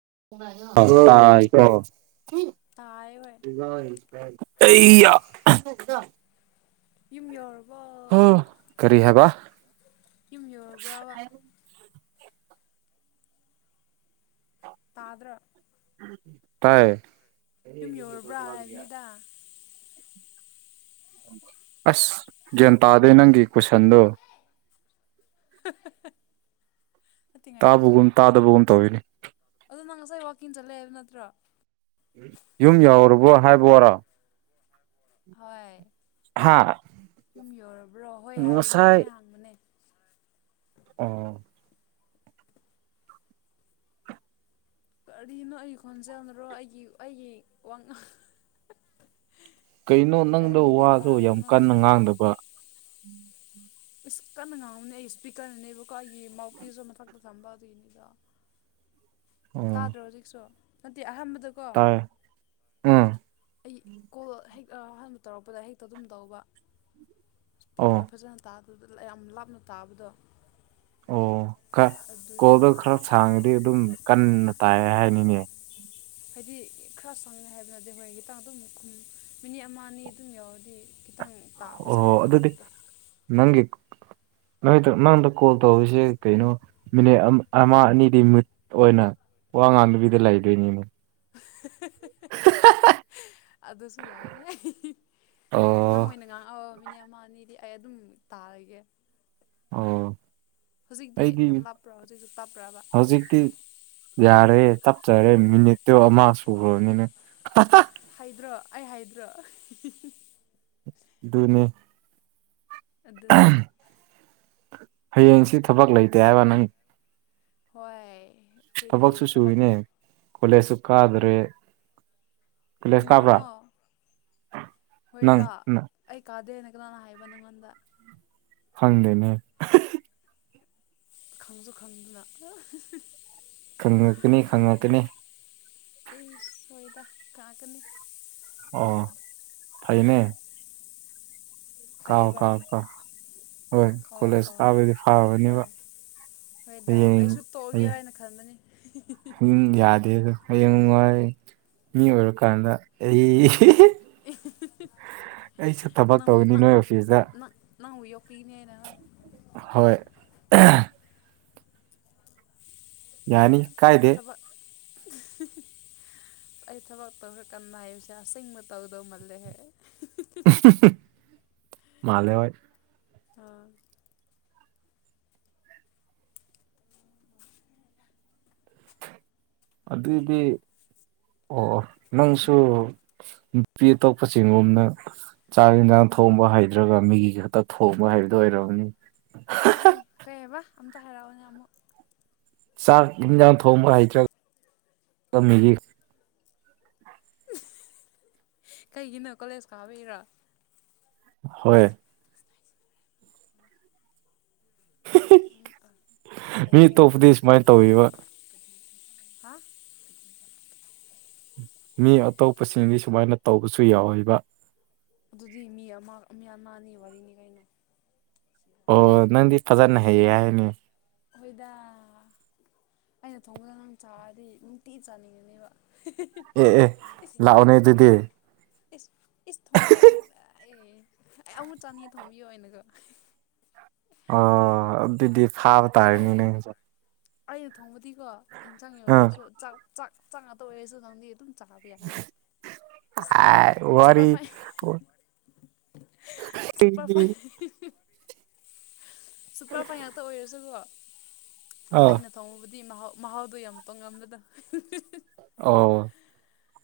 [unintelligible] [unintelligible] [unintelligible] ꯇꯥꯏ ꯍꯣꯏ [unintelligible] ꯑꯩꯌꯥ ꯌꯨꯝ ꯌꯧꯔꯕꯣ ꯀꯔꯤ ꯍꯥꯏꯕ ꯌꯨꯝ ꯌꯧꯔꯕ꯭ꯔꯕ ꯇꯥꯗ꯭ꯔ ꯇꯥꯏ ꯌꯧꯔꯕ꯭ꯔꯥ ꯍꯥꯏꯕꯅꯤꯗ ꯑꯁ ꯒ꯭ꯌꯥꯟ ꯇꯥꯗꯦ ꯅꯪꯒꯤ ꯀꯨꯣꯏꯁꯟꯗꯣ [inaudible] ꯅꯠꯇꯦ ꯇꯥꯕꯒꯨꯝ ꯇꯥꯗꯕꯒꯨꯝ ꯇꯧꯋꯤꯅꯤ ꯑꯗꯨ ꯅꯪ ꯉꯁꯥꯏ ꯋꯥꯛꯀꯤꯡ ꯆꯠꯂꯦ ꯍꯥꯏꯕ ꯅꯠꯇ꯭ꯔꯣ ꯌꯨꯝ ꯌꯧꯨꯔꯕꯣ ꯍꯥꯏꯕꯔꯣ ꯍꯣꯏ ꯁꯨꯝ ꯌꯧꯔꯕ꯭ꯔꯣ ꯍꯣꯏ ꯍꯥꯏꯌꯨꯅꯦ ꯑꯗꯨꯃꯥꯏꯅ ꯍꯥꯡꯕꯅꯦ ꯑꯥ ꯀꯔꯤꯅꯣ ꯑꯩ ꯈꯣꯟꯖꯦꯜꯔꯣ ꯑꯩꯒꯤ ꯑꯩꯒꯤ ꯋꯥꯉꯥꯡ ꯀꯩꯅꯣ ꯅꯪꯗꯣ ꯀꯔꯤꯅꯤ ꯒ꯭ꯌꯥꯟ ꯋꯥꯁꯨ ꯌꯥꯝ ꯇꯥꯗꯕꯅꯣ ꯅꯪ ꯀꯟꯅ ꯉꯥꯡꯗꯕ ꯏꯁ ꯀꯟꯅ ꯉꯥꯡꯉꯨꯅꯦ ꯑꯩꯒꯤ ꯏꯁꯄꯤꯀꯔꯅꯅꯦꯕꯀꯣ ꯑꯩꯒꯤ ꯃꯥꯎꯠ ꯄꯤꯁꯁꯨ ꯃꯊꯛꯇ ꯈꯝꯕꯗꯣꯏꯅꯤꯗ [inaudible] ꯑꯣ ꯇꯥꯗ꯭ꯔꯣ ꯍꯧꯖꯤꯛꯁꯨ ꯅꯠꯇꯗꯤ ꯑꯍ ꯗꯀꯣ ꯇꯥꯏ ꯎꯝ ꯑꯩ ꯀꯣꯜ ꯌꯩ ꯑꯍꯥꯟꯕ ꯇꯧꯔꯛꯄꯗ ꯍꯦꯛꯇ ꯑꯗꯨꯝ ꯇꯧꯕ ꯏꯁꯄꯤꯀꯔ ꯑꯣ ꯐꯖꯅ ꯇꯥ ꯑꯗꯨꯗ ꯌꯥꯝ ꯂꯥꯞꯅ ꯇꯥꯕꯗꯣ ꯑꯣ ꯈ ꯀꯣꯜꯗꯣ ꯑꯗꯨꯒꯤꯅꯤꯗ ꯈꯔ ꯁꯥꯡꯉꯗꯤ ꯑꯗꯨꯝ ꯀꯟꯅ ꯇꯥꯏ ꯍꯥꯏꯅꯤꯅꯦ ꯍꯥꯏꯗꯤ ꯈꯔ ꯁꯪꯉꯦ ꯍꯥꯏꯕꯅꯗꯤ ꯍꯣꯔꯦꯟ ꯈꯤꯇꯥꯡ ꯑꯗꯨꯝ ꯃꯤꯅꯤꯠ ꯑꯃ ꯑꯅꯤ ꯑꯗꯨꯝ ꯌꯥꯎꯔꯗꯤ ꯑꯣ ꯑꯗꯨꯗꯤ ꯅꯒꯤ ꯅꯣꯏ ꯅꯪꯗ ꯀꯣꯜ ꯇꯧꯔꯤꯁꯦ ꯀꯩꯅꯣ ꯃꯤꯅꯤꯠ ꯑꯃ ꯑꯅꯤꯗꯤꯠ ꯑꯣꯏꯅ ꯑꯣ ꯑꯉꯅꯕꯤꯗꯤ ꯂꯥꯏꯗꯅꯤ ꯎ ꯑꯗꯨꯁꯨ ꯌꯥꯏ ꯑꯣ ꯅꯪꯅ ꯉꯥꯡꯑꯣ ꯃꯤꯅꯤꯠ ꯑꯃ ꯑꯅꯤꯗꯤ ꯑꯩ ꯑꯗꯨꯝ ꯇꯥꯔꯒꯦ ꯑꯣ ꯍꯧꯖꯤꯛꯇꯤ ꯑꯩꯗꯤ ꯌꯥꯝ ꯂꯥꯞꯄ꯭ꯔꯣ ꯍꯧꯖꯤꯛꯁꯨ ꯄꯥꯞꯄ꯭ꯔꯕ ꯍꯧꯖꯤꯛꯇꯤ ꯌꯥꯔꯦ ꯇꯞꯆꯔꯦ ꯃꯤꯅꯤꯠꯇꯣ ꯑꯃ ꯁꯨꯈ꯭ꯔꯕꯅꯤꯅ ꯍꯥꯏꯗ꯭ꯔꯣ ꯑꯩ ꯍꯥꯏꯗ꯭ꯔꯣ ꯅꯤ ꯑꯗꯨꯅꯦ ꯍꯌꯦꯡꯁꯤ ꯊꯕꯛ ꯂꯩꯇꯦ ꯍꯥꯏꯕ ꯅꯪ ꯍꯣꯏ ꯑꯩꯈꯣꯏꯗꯤ ꯊꯕꯛꯁꯨ ꯊꯕꯛ ꯁꯨꯏꯅꯦ ꯀꯂꯦꯁꯨꯨ ꯀꯗ꯭ꯔꯦ ꯀꯅꯥꯅꯣ ꯅꯪ ꯍꯣꯏꯗ ꯑꯩ ꯀꯥꯗꯦꯅ ꯍꯥꯏꯕꯟꯒꯣꯟꯗ ꯍꯪꯗꯦꯅꯦ ꯈꯪꯖ ꯈꯪꯗ ꯈꯪꯉꯛꯇꯅꯤ ꯈꯪꯉꯛꯇꯅꯤ ꯀꯥꯒꯅꯤ ꯑꯣ ꯐꯥꯏꯌꯦꯅꯦ ꯀꯥꯎ ꯐꯩꯕ ꯀꯥꯎ ꯀꯥꯎ ꯍꯣꯏ ꯑꯣ ꯀꯣꯂꯦꯖ ꯑꯣ ꯑꯣ ꯀꯥꯎꯕꯗꯤ ꯐꯥꯎꯕꯅꯦꯕ ꯍꯣꯏ ꯍꯣꯏꯗ ꯑꯩꯁꯨ ꯇꯣꯛꯑꯒꯦꯔ ꯍꯥꯏꯅ ꯈꯟꯕꯅꯤ ꯑꯗꯨꯝ ꯌꯥꯗꯦꯗꯣ ꯍꯌꯦꯡ ꯅꯨꯡꯉꯥꯏ ꯃꯤ ꯑꯣꯏꯔꯀꯥꯟꯗ ꯑꯩ ꯑꯩꯁꯨ ꯊꯕꯛ ꯅꯪꯕꯨ ꯇꯧꯅꯤ ꯅꯪ ꯅꯣꯏ ꯑꯣꯐꯤꯁꯇ ꯅꯪ ꯅꯪꯕꯨ ꯌꯣ ꯀꯤꯅꯦ ꯍꯥꯏꯅ ꯍꯣꯏ ꯌꯥꯅꯤ ꯀꯥꯏꯗꯦ ꯊꯕꯛ [unintelligible] ꯑꯩ ꯊꯕꯛ ꯇꯧꯔ ꯀꯟꯅ ꯍꯥꯏꯕꯁꯦ ꯑꯁꯦꯡꯕ ꯇꯧꯗꯧꯃꯜꯂꯦꯍꯦ ꯃꯥꯜ ꯍ ꯑꯣ ꯑꯗꯨꯗꯗꯤ ꯑꯣ ꯑꯣ ꯅꯪꯁꯨ ꯅꯨꯄꯤ ꯑꯇꯣꯞꯄ ꯆꯤꯡꯒꯣꯝꯅ ꯆꯥꯛ ꯌꯦꯟꯁꯥꯡ ꯊꯣꯡꯕ ꯍꯩꯗ꯭ꯔꯒ ꯃꯤꯒꯤ ꯈꯛꯇ ꯊꯣꯡꯕ ꯍꯕꯗꯨꯣ ꯑꯣꯏꯔꯝꯅꯤ ꯄꯤꯛꯏ ꯀꯩ ꯍꯥꯏꯕ ꯑꯝꯇ ꯍꯥꯏꯔꯛꯑꯣꯅꯦ ꯑꯃꯨꯛ ꯁꯥꯔ ꯊꯣꯡ ꯀꯩꯒꯤꯅꯣ ꯀꯣꯂꯦꯖ ꯀꯥꯕꯩꯔꯥ ꯍꯣꯏ ꯎ ꯑꯥ ꯃꯤ ꯄꯩꯔ ꯍꯦꯟꯅ ꯌꯦꯡ ꯆ ꯑꯇꯣꯞꯄꯗꯤ ꯑꯗꯨꯗꯤ ꯁꯨꯃꯥꯏꯅ ꯍꯦꯟꯅꯟꯗ꯭ꯔꯣ ꯇꯧꯋꯦꯕ ꯍꯥ ꯃꯤ ꯑꯇꯣꯞꯄꯁꯤꯡꯗꯤ ꯁꯨꯃꯥꯏꯅ ꯇꯧꯕꯁꯨ ꯌꯥꯎꯋꯕ ꯑꯗꯨꯗꯤ ꯃꯤ ꯑꯃ ꯃꯤ ꯑꯃꯅꯤ ꯋꯥꯔꯤꯅꯤ ꯀꯩꯅꯣ ꯑꯣ ꯅꯪꯗꯤ ꯐꯖꯅ ꯍꯩꯌꯦ ꯍꯥꯏꯅꯤ ꯍꯣꯏꯗ ꯑꯩꯅ ꯊꯣꯡꯕꯗ ꯅꯪ ꯆꯥꯔꯗꯤ ꯅꯨꯡꯇꯤ ꯆꯥꯅꯤꯡꯉꯅꯦꯕ ꯑꯦ ꯑꯦ ꯂꯥꯛꯑꯣꯅꯦ ꯑꯗꯨꯗꯤ ꯏ ꯊꯣꯡꯕꯤ ꯑꯦ ꯑꯩ ꯑꯃꯨꯠ ꯆꯥꯅꯤꯡꯌꯦ ꯊꯣꯡꯕꯤꯌꯣ ꯑꯣꯏꯅꯒ ꯑꯣ ꯑꯗꯨꯗꯤ ꯐꯥꯕ ꯇ ꯑꯩ ꯍꯥꯏꯔꯅꯤ ꯅ ꯑꯩꯅ ꯊꯣꯡꯕꯗꯤꯀꯣ ꯑꯥ ꯏꯟꯁꯥꯡꯉꯎꯗ꯭ꯔꯁꯨ ꯆꯥꯛ ꯆꯥꯛ ꯆꯥꯛ ꯉꯥꯛꯇ ꯑꯣꯏꯔꯁꯨ ꯅꯪꯗꯤ ꯑꯗꯨꯝ ꯆꯕ ꯌꯥꯔꯅꯤ ꯁꯥꯎꯦꯅ ꯍꯥꯏ ꯋꯥꯔꯤ ꯁꯨꯄꯔ ꯐꯥꯏꯟ ꯁꯨꯄꯔ ꯐ ꯋꯥꯔꯤꯗꯤ ꯁꯨꯄꯔ ꯐꯥꯏꯟ ꯉꯥꯛꯇ ꯑꯣꯏꯔꯁꯨꯀꯣ ꯑꯥ ꯑꯩꯅ ꯊꯣꯡꯉꯨꯕꯨꯗꯤ ꯃꯍꯥꯎ ꯃꯍꯥꯎꯗꯣ ꯌꯥꯝ ꯇꯣꯡꯉꯝꯕꯗ ꯑꯣ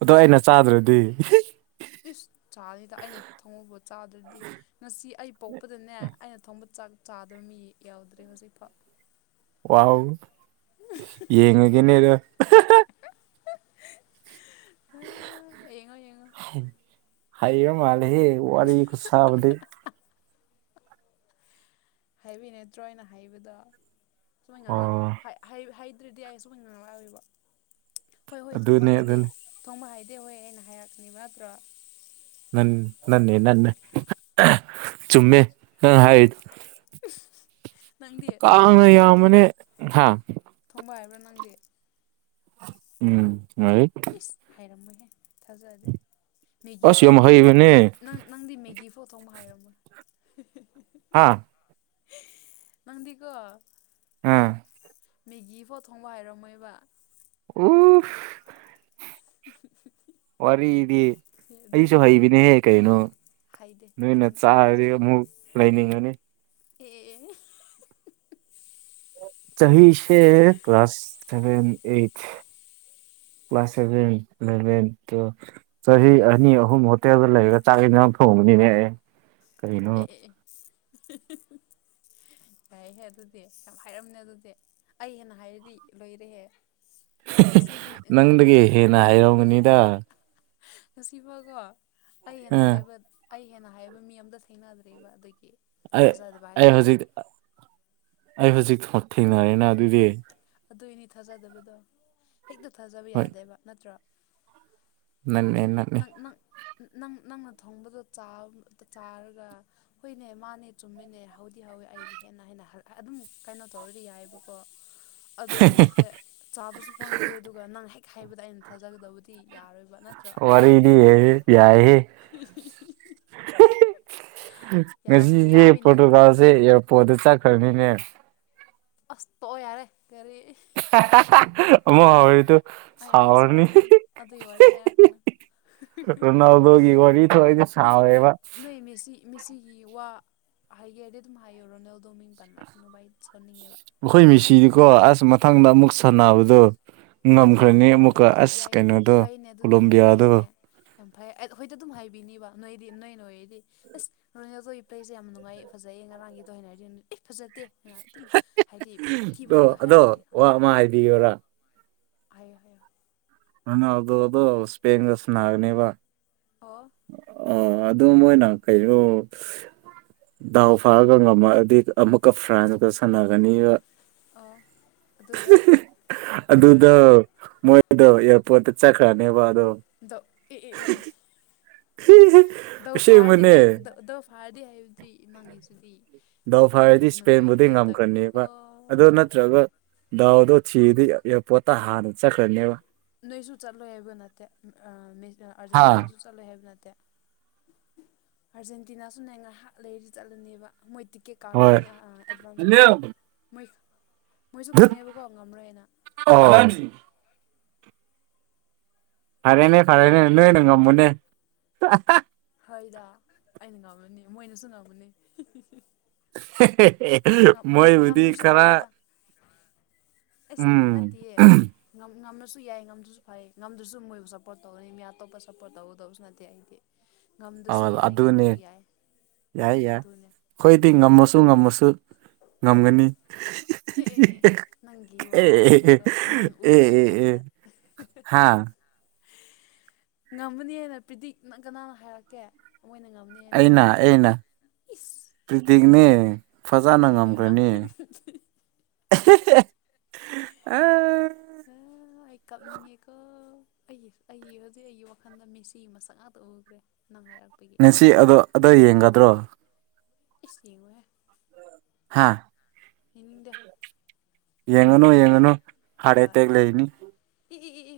ꯑꯗꯣ ꯑꯩꯅ ꯆꯥꯗ꯭ꯔꯗꯤ ꯑꯁ ꯆꯥꯅꯤꯗ ꯑꯩꯅ ꯊꯣꯡꯉꯨꯕ ꯆꯥꯗꯗꯤ ꯉꯁꯤ ꯑꯩ ꯄꯣꯛꯄꯗꯅꯦ ꯑꯩꯅ ꯊꯣꯡꯕ ꯆꯥꯛ ꯆꯥꯗꯕ ꯃꯤ ꯌꯥꯎꯗ꯭ꯔꯦ ꯍꯧꯖꯤꯛꯐꯥꯎ ꯋꯥꯎ ꯌꯦꯡꯉꯒꯅꯦꯔ ꯌꯦꯡꯉꯣ ꯌꯦꯡꯉꯣ ꯍ ꯍꯥꯏꯌꯦꯌ ꯃꯥꯂ ꯍꯦ ꯋꯥꯔꯤ ꯋꯥꯔꯤ ꯈꯨꯨꯁꯥꯕꯗꯤ ꯍꯥꯏꯕꯤ ꯅꯠꯇ꯭ꯔꯣꯅ ꯍꯥꯏꯕꯗ ꯁꯃꯥꯏ ꯉ ꯑꯣ ꯑꯗꯨꯗꯤ ꯑꯩ ꯑꯁꯨ ꯉ ꯂꯥꯛꯑꯕ ꯍꯣꯏ ꯍꯣꯏ ꯊꯣꯡꯕ ꯑꯗꯨꯅꯦ ꯍꯥꯏꯗꯦ ꯑꯗꯨꯅꯦ ꯊꯣꯡꯕ ꯍꯥꯏꯗꯦ ꯇ ꯍꯣꯏ ꯑꯩꯅ ꯍꯥꯏꯔꯛꯀꯅꯤ ꯅꯠꯇ꯭ꯔꯣ ꯅ ꯅꯅꯦꯦ ꯅ ꯆꯨꯝꯃꯦ ꯑ ꯍꯥꯏ ꯐꯁ ꯀꯥꯡꯅ ꯌꯥꯝꯕꯅꯦ ꯍꯥ ꯃꯥꯡꯗꯦ ꯎꯝ ꯍꯩ ꯏꯁ ꯍꯥꯏꯔꯝꯃꯣꯏꯍꯦ ꯊꯥꯖꯗꯦ ꯃꯦꯒꯤ ꯑꯁ ꯌꯥꯝ ꯅꯪꯗꯤꯪ ꯍꯩꯕꯅꯦ ꯅꯪꯗꯤ ꯃꯦꯒꯤ ꯐꯥꯎ ꯊꯣꯡ ꯑꯃ ꯍꯥꯏꯔꯝꯃꯣꯏ ꯍꯥꯥ ꯅꯪꯗꯤꯀꯣ ꯑꯥ ꯃꯦꯒꯤ ꯐꯣꯠ ꯊꯣꯡꯕ ꯍꯥꯏꯔꯝꯃꯣꯏꯕ ꯑꯣ ꯎ ꯋꯥꯔꯤꯗꯤ ꯑꯩꯁꯨ ꯑꯗꯨꯅꯤ ꯍꯩꯕꯤꯅꯤꯍꯦ ꯀꯩꯅꯣ ꯍꯩꯗꯦ ꯅꯣꯏꯅ ꯈꯪ ꯆꯥꯔꯗꯤ ꯑꯃꯨꯛ ꯂꯩꯅꯤꯡꯉꯅꯤ ꯑꯦꯑꯦꯑꯦ ꯆꯍꯤꯍꯤꯁꯦ class seven eight class seven eleven twelve ꯆꯍꯤ ꯑꯅꯤ ꯑꯍꯨꯝ ꯍꯣꯇꯦꯜꯗ ꯂꯩꯔꯒ ꯆꯥꯛ ꯍꯦꯟꯖꯥꯡ ꯊꯣꯡꯕꯅꯤ ꯀꯔꯤꯅꯣ ꯑꯦ ꯑꯦ ꯑꯦ ꯑꯦ ꯑꯟꯑꯣꯗꯤꯕꯜ ꯌꯥꯏꯍꯦ ꯑꯗꯨꯗꯤ ꯌꯥꯝ ꯍꯥꯏꯔꯝꯃꯦ ꯑꯗꯨꯗꯤ ꯑꯩ ꯍꯦꯟꯅ ꯍꯥꯏꯔꯗꯤ ꯂꯣꯏꯔꯦꯍꯦ ꯉꯁꯤꯗꯤ ꯅꯪꯗꯒꯤ ꯍꯦꯟꯅ ꯍꯥꯏꯔꯝꯒꯅꯤꯗ ꯉꯁꯤꯐꯥꯎꯀꯣ ꯑꯩ ꯍꯦꯟꯅ ꯑꯥ ꯍꯥꯏꯕ ꯑꯩ ꯍꯦꯟꯅ ꯍꯥꯏꯕ ꯃꯤ ꯑꯝꯇ ꯊꯦꯡꯅꯗ꯭ꯔꯦꯕ ꯑꯗꯨꯒꯤ ꯑꯩ ꯊꯥꯖꯗꯕ ꯑꯩ ꯍꯥꯏꯇꯥꯔꯦ ꯍꯧꯖꯤꯛ ꯑ ꯑꯩ ꯍꯧꯖꯤꯛ ꯊꯣꯡ ꯊꯦꯡꯅꯔꯦꯅ ꯑꯗꯨꯗꯤ ꯑꯗꯨꯏꯅꯤ ꯊꯥꯖꯗꯕꯗꯣ ꯍꯦꯛꯇ ꯊꯥꯖꯕ ꯌꯥꯗꯦꯕ ꯅꯠꯇ꯭ꯔꯣ ꯅꯟꯅꯦ ꯅꯠꯅꯦ ꯅꯪ ꯅꯪ ꯅꯪ ꯅꯪꯅ ꯊꯣꯡꯕꯗꯣ ꯆꯥꯔ ꯆꯥꯔꯒ ꯍꯨꯏꯅꯦ ꯃꯥꯅꯦ ꯆꯨꯝꯃꯤꯅꯦ ꯍꯧꯗꯤ ꯍꯧ ꯑꯩꯒꯤ ꯍꯦꯟꯅ ꯍꯦꯟꯅ ꯑꯗꯨꯝ ꯀꯩꯅꯣ ꯇꯧꯔꯗꯤ ꯌꯥꯏꯑꯕꯀꯣ ꯑꯗꯨꯁꯨ ꯅꯠꯇꯦ ꯆꯥꯕꯁꯨ ꯐꯪꯗ꯭ꯔꯦ ꯑꯗꯨꯒ ꯅꯪ ꯍꯦꯛ ꯍꯥꯏꯕꯗ ꯑꯩꯅ ꯊꯥꯖꯒꯗꯕꯗꯤ ꯌꯥꯔꯣꯏꯕ ꯅꯠꯇ꯭ꯔ ꯌꯤꯍꯦ ꯌꯥꯏꯍꯦ ꯌꯥꯕꯅꯤ ꯉꯁꯤꯁꯦ ꯌꯥꯕꯩ ꯅꯠꯇ꯭ꯔꯣ ꯄꯣꯔꯇꯨꯒꯥꯜꯁꯦ ꯑꯦꯌꯥꯔꯄꯣꯔꯠꯇ ꯆꯠꯈ꯭ꯔꯅꯤꯅꯦ ꯑꯁꯇ ꯇꯣꯛꯑꯣ ꯌꯥꯔꯦ ꯀꯔꯤ ꯑꯍꯍꯍꯍ ꯑꯃꯣꯛ ꯍꯧꯔꯦ ꯇꯣ ꯑꯩ ꯑꯩ ꯁꯥꯎꯔꯅꯤ ꯁꯧꯔꯛꯀꯅꯤ ꯑꯗꯨꯒꯤ ꯋꯥꯔꯤ ꯍꯥꯏꯔꯛꯀꯅꯨ ꯔꯣ ꯔꯣꯅꯥꯜꯗꯣꯒꯤ ꯋꯥꯔꯤ ꯊꯣꯛ ꯁꯕꯅꯦꯕ ꯃꯤꯁꯤꯒꯤ ꯋꯥ ꯍꯥꯏꯒꯦ ꯍꯥꯏꯗꯤ ꯑꯗꯨꯝ ꯍꯥꯏꯌꯨ ꯔꯣꯅꯦꯜ ꯗꯣꯃꯤꯡ ꯄꯥꯟꯂꯥꯛꯀꯅ ꯥꯏ ꯁꯅꯤꯡꯉꯦꯕ ꯀꯣ ꯑꯁ ꯃꯊꯪꯗ ꯑꯃꯨꯛ ꯁꯥꯟꯅꯕꯗꯣ ꯍꯣꯏ ꯑꯗꯨꯝ ꯉꯝꯈ꯭ꯔꯅꯤ ꯑꯃꯨꯛꯀ ꯍꯥꯏꯔꯛꯑꯣ ꯑꯁ ꯌꯥꯏ ꯀꯩꯅꯣꯗꯣ ꯐꯩꯅꯦ ꯑꯗꯨꯗꯤ ꯌꯥꯝ ꯐꯩꯅꯦ ꯀꯣꯂꯣꯝꯕꯤꯌꯥꯗꯣ ꯌꯥꯝ ꯐꯩ ꯑꯩ ꯑꯩꯈꯣꯏꯗꯤ ꯑꯗꯨꯝ ꯍꯥꯏꯕꯤꯅꯤꯕ ꯅꯣꯏꯗꯤ ꯅꯣꯏ ꯅꯣꯏꯗꯤ ꯑꯁ ꯔꯣꯅꯤꯗꯣꯒꯤ ꯄ꯭ꯂꯁꯦ ꯌꯥꯝ ꯅꯨꯡꯉꯥꯏꯌꯦ ꯐꯖꯩꯌꯦ ꯉꯔꯥꯡꯒꯤꯗ ꯑꯣꯏꯅ ꯍꯥꯏꯔꯗꯤ ꯑꯦ ꯐꯖꯗꯦꯅ ꯑꯗꯨꯝ ꯍꯥꯏꯗꯤ ꯑꯊꯤꯕ ꯑꯗꯣ ꯉꯥꯛꯇ ꯍꯥꯏꯔꯛꯀꯅꯤ ꯑꯗꯣ ꯈꯪꯉꯤ ꯋꯥ ꯑꯃ ꯍꯥꯏꯕꯤꯌꯣꯔꯥ ꯍꯥꯏꯌꯣ ꯍꯥꯏꯌꯣ ꯔꯣꯅꯥꯛꯗꯣꯗꯣ ꯁꯄꯦꯟꯒ ꯁꯥꯟꯅꯒꯅꯤꯕ ꯑꯣ ꯑ ꯑꯗꯨ ꯃꯣꯏꯅ ꯀꯣ ꯗꯥꯎ ꯐꯥꯔꯒ ꯉꯝꯃꯛꯑꯗꯤ ꯑꯃꯨꯛꯀ ꯐ꯭ꯔꯥꯟꯁꯀ ꯁꯥꯟꯅꯒꯅꯤꯒ ꯑꯣ ꯑꯗꯨꯒ ꯑꯗꯨꯗ ꯀꯩꯗꯧꯔꯦ ꯃꯣꯏ ꯑꯗꯣ ꯑꯦꯌꯥꯔꯄꯣꯔꯠꯇ ꯆꯠꯈ꯭ꯔꯅꯦꯕ ꯑꯗꯣ ꯗꯣ ꯏꯏꯏꯏ ꯗꯧ ꯐꯥꯔꯗꯤ ꯑꯁꯦꯡꯕꯅꯦ ꯀꯥꯏ ꯗꯧ ꯐꯥꯔꯗꯤ ꯍꯥꯏꯕꯗꯤ ꯅꯪꯉꯤꯁꯤꯗꯤ ꯗꯥꯎ ꯐꯥꯏꯔꯗꯤ ꯏꯁꯄꯦꯟꯕꯨꯗꯩ ꯉꯝꯈ꯭ꯔꯅꯦꯕ ꯑꯗꯨ ꯅꯠꯇ꯭ꯔꯒ ꯗꯥꯎꯗꯣ ꯁꯤꯗꯤ ꯏꯔꯄꯣꯔꯠꯇ ꯍꯥꯟꯅ ꯆꯠꯈ꯭ꯔꯅꯦꯕ ꯅꯣꯏꯁꯨ ꯆꯠꯂꯣꯏ ꯍꯥꯏꯕ ꯅꯠꯇꯦ ꯑ ꯃꯦ ꯑ ꯍꯥ ꯑꯥꯔꯖꯦꯟꯇꯤꯅꯥꯁꯨ ꯆꯠꯂꯣꯏ ꯍꯥꯏꯕ ꯅꯠꯇꯦ ꯑꯥꯔꯖꯦꯟꯇꯤꯅꯥꯁꯨ ꯅ ꯉꯥꯏꯍꯥꯛ ꯂꯩꯔꯗꯤ ꯆꯠꯂꯅꯦꯕ ꯃꯣꯏꯤ ꯀꯦ ꯍꯣꯏ ꯀꯥꯒꯕꯅꯤ ꯑꯦ ꯑ ꯑꯦꯗꯚꯥꯟꯁ ꯑꯣꯏꯅ ꯃꯣꯏ ꯃꯣꯏꯁꯨ ꯗꯨꯠ ꯈꯪꯉꯦꯕꯀꯣ ꯉꯝꯔꯣꯏꯅ ꯑꯣ ꯐꯔꯦꯅꯦ ꯐꯔꯦꯅꯦ ꯅꯣꯏꯅ ꯉꯝꯃꯨꯅꯦ ꯑꯩꯣꯏꯗ ꯑꯩꯅ ꯉꯝꯂꯨꯅꯤ ꯃꯣꯏꯅꯁꯨ ꯉꯝꯃꯨꯅꯤ ꯃꯣꯏꯕꯨꯗꯤ ꯉꯝꯗ꯭ꯔꯁꯨ ꯈꯔ ꯀꯩꯗꯦꯗ ꯑꯁ ꯎꯝ ꯅꯠꯇꯤꯌꯦ ꯉꯝ ꯉꯝꯃꯁ ꯉꯁꯨ ꯌꯥꯏ ꯉꯝꯗ꯭ꯔꯁꯨ ꯐꯩ ꯉꯝꯗ꯭ꯔꯁꯨ ꯃꯣꯏꯕꯨ ꯁꯞꯄꯣꯔꯠ ꯇꯧꯒꯅꯤ ꯃꯤ ꯑꯇꯣꯞꯄ ꯁꯞꯄꯣꯔꯠ ꯇꯧꯒꯗꯕꯁꯨ ꯅꯠꯇꯦ ꯑꯩꯗꯤ ꯑ ꯉꯝꯗ꯭ꯔꯁꯨ ꯌꯥꯏ ꯑꯗꯨꯅꯦ ꯉꯝꯃꯁꯨ ꯌꯥꯏ ꯌꯥꯏ ꯌꯥꯏ ꯑꯗꯨꯅꯦ ꯑꯩꯈꯣꯏꯗꯤ ꯑꯗꯨꯅꯦ ꯉꯝꯃꯁꯨ ꯉꯝꯃꯁꯨ ꯉꯝꯒꯅꯤ ꯑꯦ ꯑꯦ ꯑꯦ ꯅꯪꯒꯤ ꯑꯦ ꯑꯦ ꯋꯥꯕꯨꯗꯤꯀꯣ ꯅꯪ ꯑꯦ ꯎꯈ꯭ꯔꯕꯩ ꯑꯦ ꯑꯦ ꯇꯥꯏꯞꯇ ꯍꯥ ꯉꯝꯃꯅꯤꯅ ꯄ꯭ꯔꯤꯗꯤꯛꯅ ꯀꯅꯥꯅ ꯍꯥꯏꯔꯛꯀꯦ ꯃꯣꯏꯅ ꯉꯝꯅꯤꯅ ꯑꯩꯅ ꯑꯩꯅ ꯄ꯭ꯔꯤꯇꯛꯅꯤ ꯏꯃ ꯏꯕꯃ ꯑꯥ ꯎꯝ ꯑꯩ ꯀꯞꯅꯤꯡꯉꯦꯀꯣ ꯑꯩꯒꯤ ꯑꯩꯒꯤ ꯍꯧꯖꯤꯛ ꯑꯩꯒꯤ ꯋꯥꯈꯜꯗ ꯃꯤꯁꯤ ꯃꯁꯛ ꯉꯥꯛꯇ ꯎꯈ꯭ꯔꯦ ꯅꯪ ꯍꯥꯏꯔꯛꯄꯒꯤ ꯅ ꯁꯤ ꯑꯗꯣ ꯑꯗꯣ ꯌꯦꯡꯒꯗ꯭ꯔꯣ ꯑꯦꯒꯣꯏ ꯍꯥꯥ ꯌꯦꯡꯉꯅꯨ ꯌꯦꯡꯉꯅꯨ ꯍꯥꯔꯠ ꯍꯣꯏ ꯑꯦꯇꯦꯛꯦꯛ ꯂꯩꯅꯤ ꯏ ꯏ ꯏ ꯏ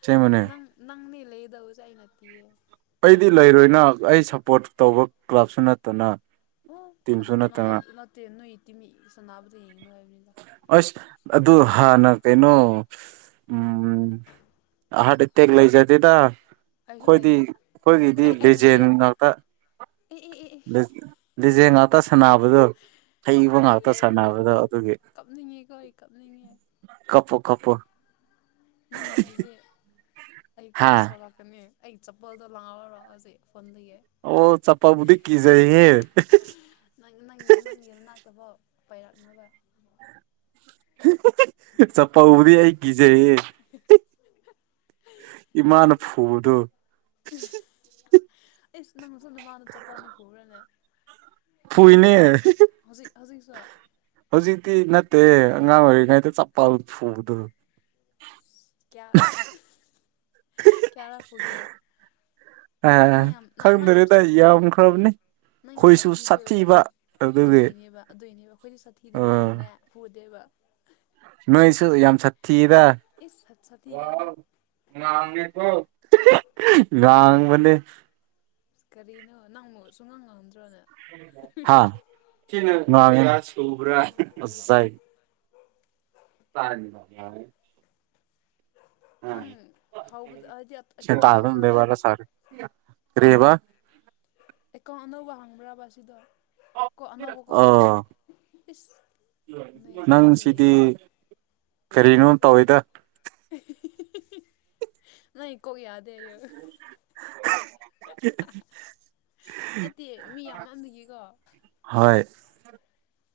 ꯑꯁꯦꯡꯕꯅꯦ ꯅꯪ ꯅꯪꯅꯦ ꯂꯩꯗꯧꯁꯥꯏ ꯅꯌꯦ ꯑꯩꯗꯤ ꯂꯩꯔꯣꯏꯅ ꯑꯩ ꯁꯞꯄꯣꯔꯠ ꯇꯧꯕ ꯀ꯭ꯂꯕꯁꯨ ꯅꯠꯇꯅ ꯑꯣ ꯇꯤꯝꯁꯨ ꯑꯗꯨ ꯅꯠꯇꯅ ꯅꯠꯇꯦ ꯅꯣꯏ ꯏꯇꯤ ꯃꯤ ꯁꯅꯥꯕꯨꯗ ꯌꯦꯡꯉꯅꯨ ꯍꯥꯏꯕꯅꯤꯅ ꯑꯁ ꯑꯗꯨ ꯍꯥꯟꯅ ꯀꯩꯅꯣ ꯎꯝ ꯑꯍꯔ ꯇꯦꯛꯒ ꯂꯩꯣꯏ ꯆꯗꯦꯗ ꯑꯩꯁꯨ ꯑꯩꯈꯣꯏꯗꯤ ꯂꯩꯇꯦ ꯑꯩꯈꯣꯏꯒꯤꯗꯤ ꯑꯩꯈꯣꯏ ꯑꯩ ꯑꯩ ꯂꯦꯖꯦꯟ ꯂꯩꯌꯦ ꯉꯥꯛꯇ ꯑꯦ ꯑꯦ ꯑꯦ ꯂꯤꯖꯦꯜ ꯉꯥꯛꯇ ꯁꯥꯟꯅꯕꯗꯣ ꯍꯩꯕ ꯉꯥꯛꯇ ꯁꯥꯟꯅꯕꯗꯣ ꯑꯗꯨ ꯀꯞꯅꯤꯡꯉꯦ ꯀꯣꯏ ꯀꯞꯅꯤꯡꯉꯦ ꯀꯞꯄ ꯅꯪꯗꯗꯤ ꯑꯩ ꯀꯣ ꯍꯥ ꯁꯣꯔꯛꯀꯅꯤ ꯑꯩ ꯆꯄꯣꯜꯗꯣ ꯂꯥꯎꯑꯣꯔ ꯍꯧꯖꯤꯛ ꯐꯣꯟꯗꯒꯤ ꯑꯣ ꯆꯞꯄꯕꯨꯗꯤ ꯀꯖꯩ ꯍꯦ ꯪꯪ ꯅꯪꯒꯤ ꯃꯅꯥꯛꯇꯐꯥꯎ ꯄꯥꯏꯔꯛꯅꯕ ꯆꯞꯄ ꯎꯕꯗꯤ ꯑꯩ ꯀꯤꯖꯩ ꯎ ꯏꯃꯥꯅ ꯐꯨꯕꯗꯣ ꯑꯦ ꯅꯪ ꯁꯗ ꯃꯥꯅ ꯆꯄꯅ ꯐꯂꯦ ꯐꯏꯅꯦ ꯑꯖꯤꯛ ꯁꯥ ꯍꯧꯖꯤꯛꯇꯤ ꯅꯠꯇꯦ ꯑꯉꯥꯡ ꯑꯣꯏꯔꯤꯉꯩꯗ ꯆꯄꯜ ꯐꯨꯕꯗ ꯀꯌꯥ ꯀꯌꯥ ꯂꯄꯨꯒꯦ ꯑ ꯈꯪꯗꯔꯦ ꯇ ꯑꯩ ꯌꯥꯝꯈ꯭ꯔꯕꯅꯤ ꯅꯪ ꯌꯥꯝ ꯑꯩꯈꯣꯏꯁꯨ ꯁꯥꯊꯤꯕꯩ ꯁꯥꯊꯤꯕ ꯑꯣꯏꯔꯝꯅꯦ ꯑꯗꯨꯒꯤ ꯑꯗꯨꯏꯅꯦꯕ ꯑꯗꯨꯏꯅꯦꯕ ꯑꯩꯈꯣꯏꯗꯤ ꯑꯣ ꯁꯥꯊꯤꯗꯕꯅꯤꯅꯅꯦ ꯗꯕ ꯅꯣꯏꯁꯨ ꯌꯥꯁ ꯆꯤꯗ ꯏꯁ ꯁꯥ ꯁꯥꯊꯤꯔꯦꯍꯦ ꯉꯥꯡ ꯉꯥꯡ ꯃꯅꯤ ꯀꯔꯤꯅꯣ ꯅꯪꯛ ꯁꯨꯡꯉꯥꯡ ꯉꯝꯗ꯭ꯔꯣꯅꯦ ꯐꯥꯒꯤ ꯇꯧꯕꯅꯤ [unintelligible] ꯁꯥꯔꯦꯅꯤ ꯃꯥ ꯌꯥ ꯅꯪ ꯍꯧꯕꯗ ꯍꯥꯏꯗꯤ ꯑꯦꯀꯥꯎꯟ ꯁꯦꯇꯥꯗ ꯍꯗ ꯑꯅꯧꯕꯔꯣ ꯋꯥ ꯁꯔꯦ ꯔꯦꯕꯥ [inaudible] ꯑꯦꯀꯥꯎꯟ ꯑꯅꯧꯕ ꯍꯪꯕ꯭ꯔꯕ ꯁꯤꯗꯣ ꯀꯣ ꯑꯅꯧꯕꯀꯣ ꯑꯣ ꯏꯁ ꯅꯪ ꯅꯣꯏꯁꯤꯗꯤ ꯁꯤꯗꯤ ꯂꯣꯏꯔꯦꯍꯦ ꯀꯔꯤꯅꯣ ꯇꯧꯋꯦꯗ ꯑ ꯏꯣ ꯀꯌꯥꯗ ꯍꯣꯏ ꯅꯠꯇꯦ ꯃꯤ ꯌꯥꯝꯃꯟꯕꯒꯤꯀꯣ ꯍ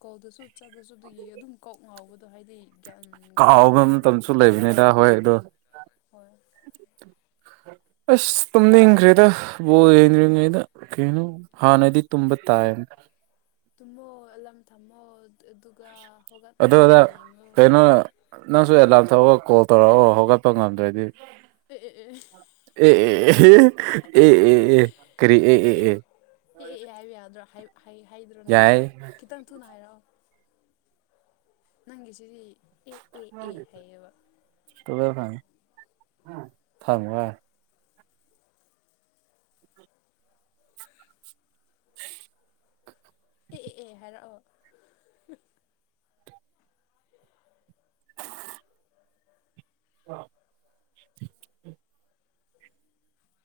ꯀꯧꯗꯁꯨ ꯆꯠꯗꯁꯨ ꯑꯗꯨꯒꯤ ꯑꯗꯨꯝ ꯀꯣꯛ ꯉꯥꯎꯕꯗꯣ ꯍꯥꯏꯗꯤ ꯒ꯭ꯌꯥꯟ ꯃꯦꯟ ꯀꯥꯎꯕ ꯇꯥꯗꯨꯗ ꯃꯇꯝꯁꯨ ꯑꯗꯨꯝ ꯌꯥꯎꯋꯦꯕ ꯂꯩꯕꯅꯤꯗ ꯍꯣꯏ ꯑꯗꯣ ꯍꯣꯏ ꯑꯁ ꯇꯨꯝꯅꯤꯡ ꯀ꯭ꯔꯤꯗ ꯕꯣꯜ [unintelligible] ꯀꯩꯅꯣ ꯍꯥꯟꯅꯗꯤ ꯇꯗ ꯇꯥꯏ ꯇꯨꯝꯃꯣ ꯑꯦ ꯊꯝꯃꯣ ꯑꯗꯨꯒ ꯍꯧꯒꯠꯂꯣ ꯑꯗꯨ ꯑꯗ ꯑꯗꯨꯒ ꯌꯦꯡꯉꯣ ꯀꯩꯅꯣ ꯅꯪꯁꯨ ꯑꯦꯂꯥꯔꯝ ꯊꯣꯛꯑꯒ ꯀꯣꯜ ꯇꯧꯔꯛꯑꯣ ꯍꯧꯒꯠꯄ ꯉꯝꯗ꯭ꯔꯗꯤ ꯑ ꯑꯦ ꯑꯦ ꯑꯦ ꯑꯦ ꯑꯦ ꯑꯦ ꯑꯦ ꯀꯔꯤ ꯑꯦ ꯑꯦ ꯑꯦ ꯑꯦ ꯑꯦ ꯑꯦ ꯍꯥꯏꯌꯨ ꯌꯥꯗ꯭ꯔꯣ ꯍꯥꯏꯗ꯭ꯔꯣꯅ ꯌꯥꯏ ꯈꯤꯇꯪ ꯊꯨꯅ ꯍꯥꯏꯔꯛꯑꯣ ꯅꯪ ꯁꯤꯔꯤ ꯐ ꯊꯃ ꯑꯦ ꯑꯦ ꯑꯦ ꯍꯥꯏꯔꯑꯣ ꯑ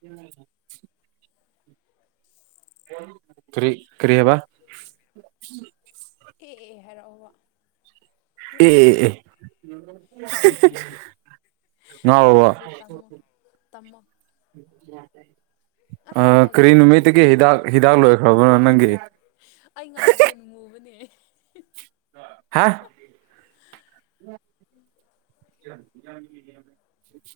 ꯎꯝ ꯀꯔꯤ ꯀꯔꯤꯌꯦꯕ ꯍꯦꯛ ꯑꯦ ꯍꯥꯏꯔꯛꯑꯣꯕ ꯑꯦ ꯑ ꯋꯥ ꯅꯪ ꯋꯥ ꯍꯥꯏꯗꯤ ꯇꯝꯃꯣ ꯇꯝꯃꯣ ꯑ ꯉꯥꯎꯗꯦ ꯀꯔꯤ ꯑꯩꯗꯤ ꯅꯨꯃꯤꯠꯇꯒꯤ ꯍꯤꯗꯥꯛ ꯃꯨꯕꯅꯦ ꯍꯤꯗꯥꯛ ꯂꯣꯏꯈ꯭ꯔꯕꯅꯣ ꯅꯪꯒꯤ ꯑꯩ ꯉꯥꯎꯗ ꯌꯦ ꯑꯗꯨꯅꯨꯡ ꯉꯨꯕꯅꯦ ꯍꯥ [unintelligible]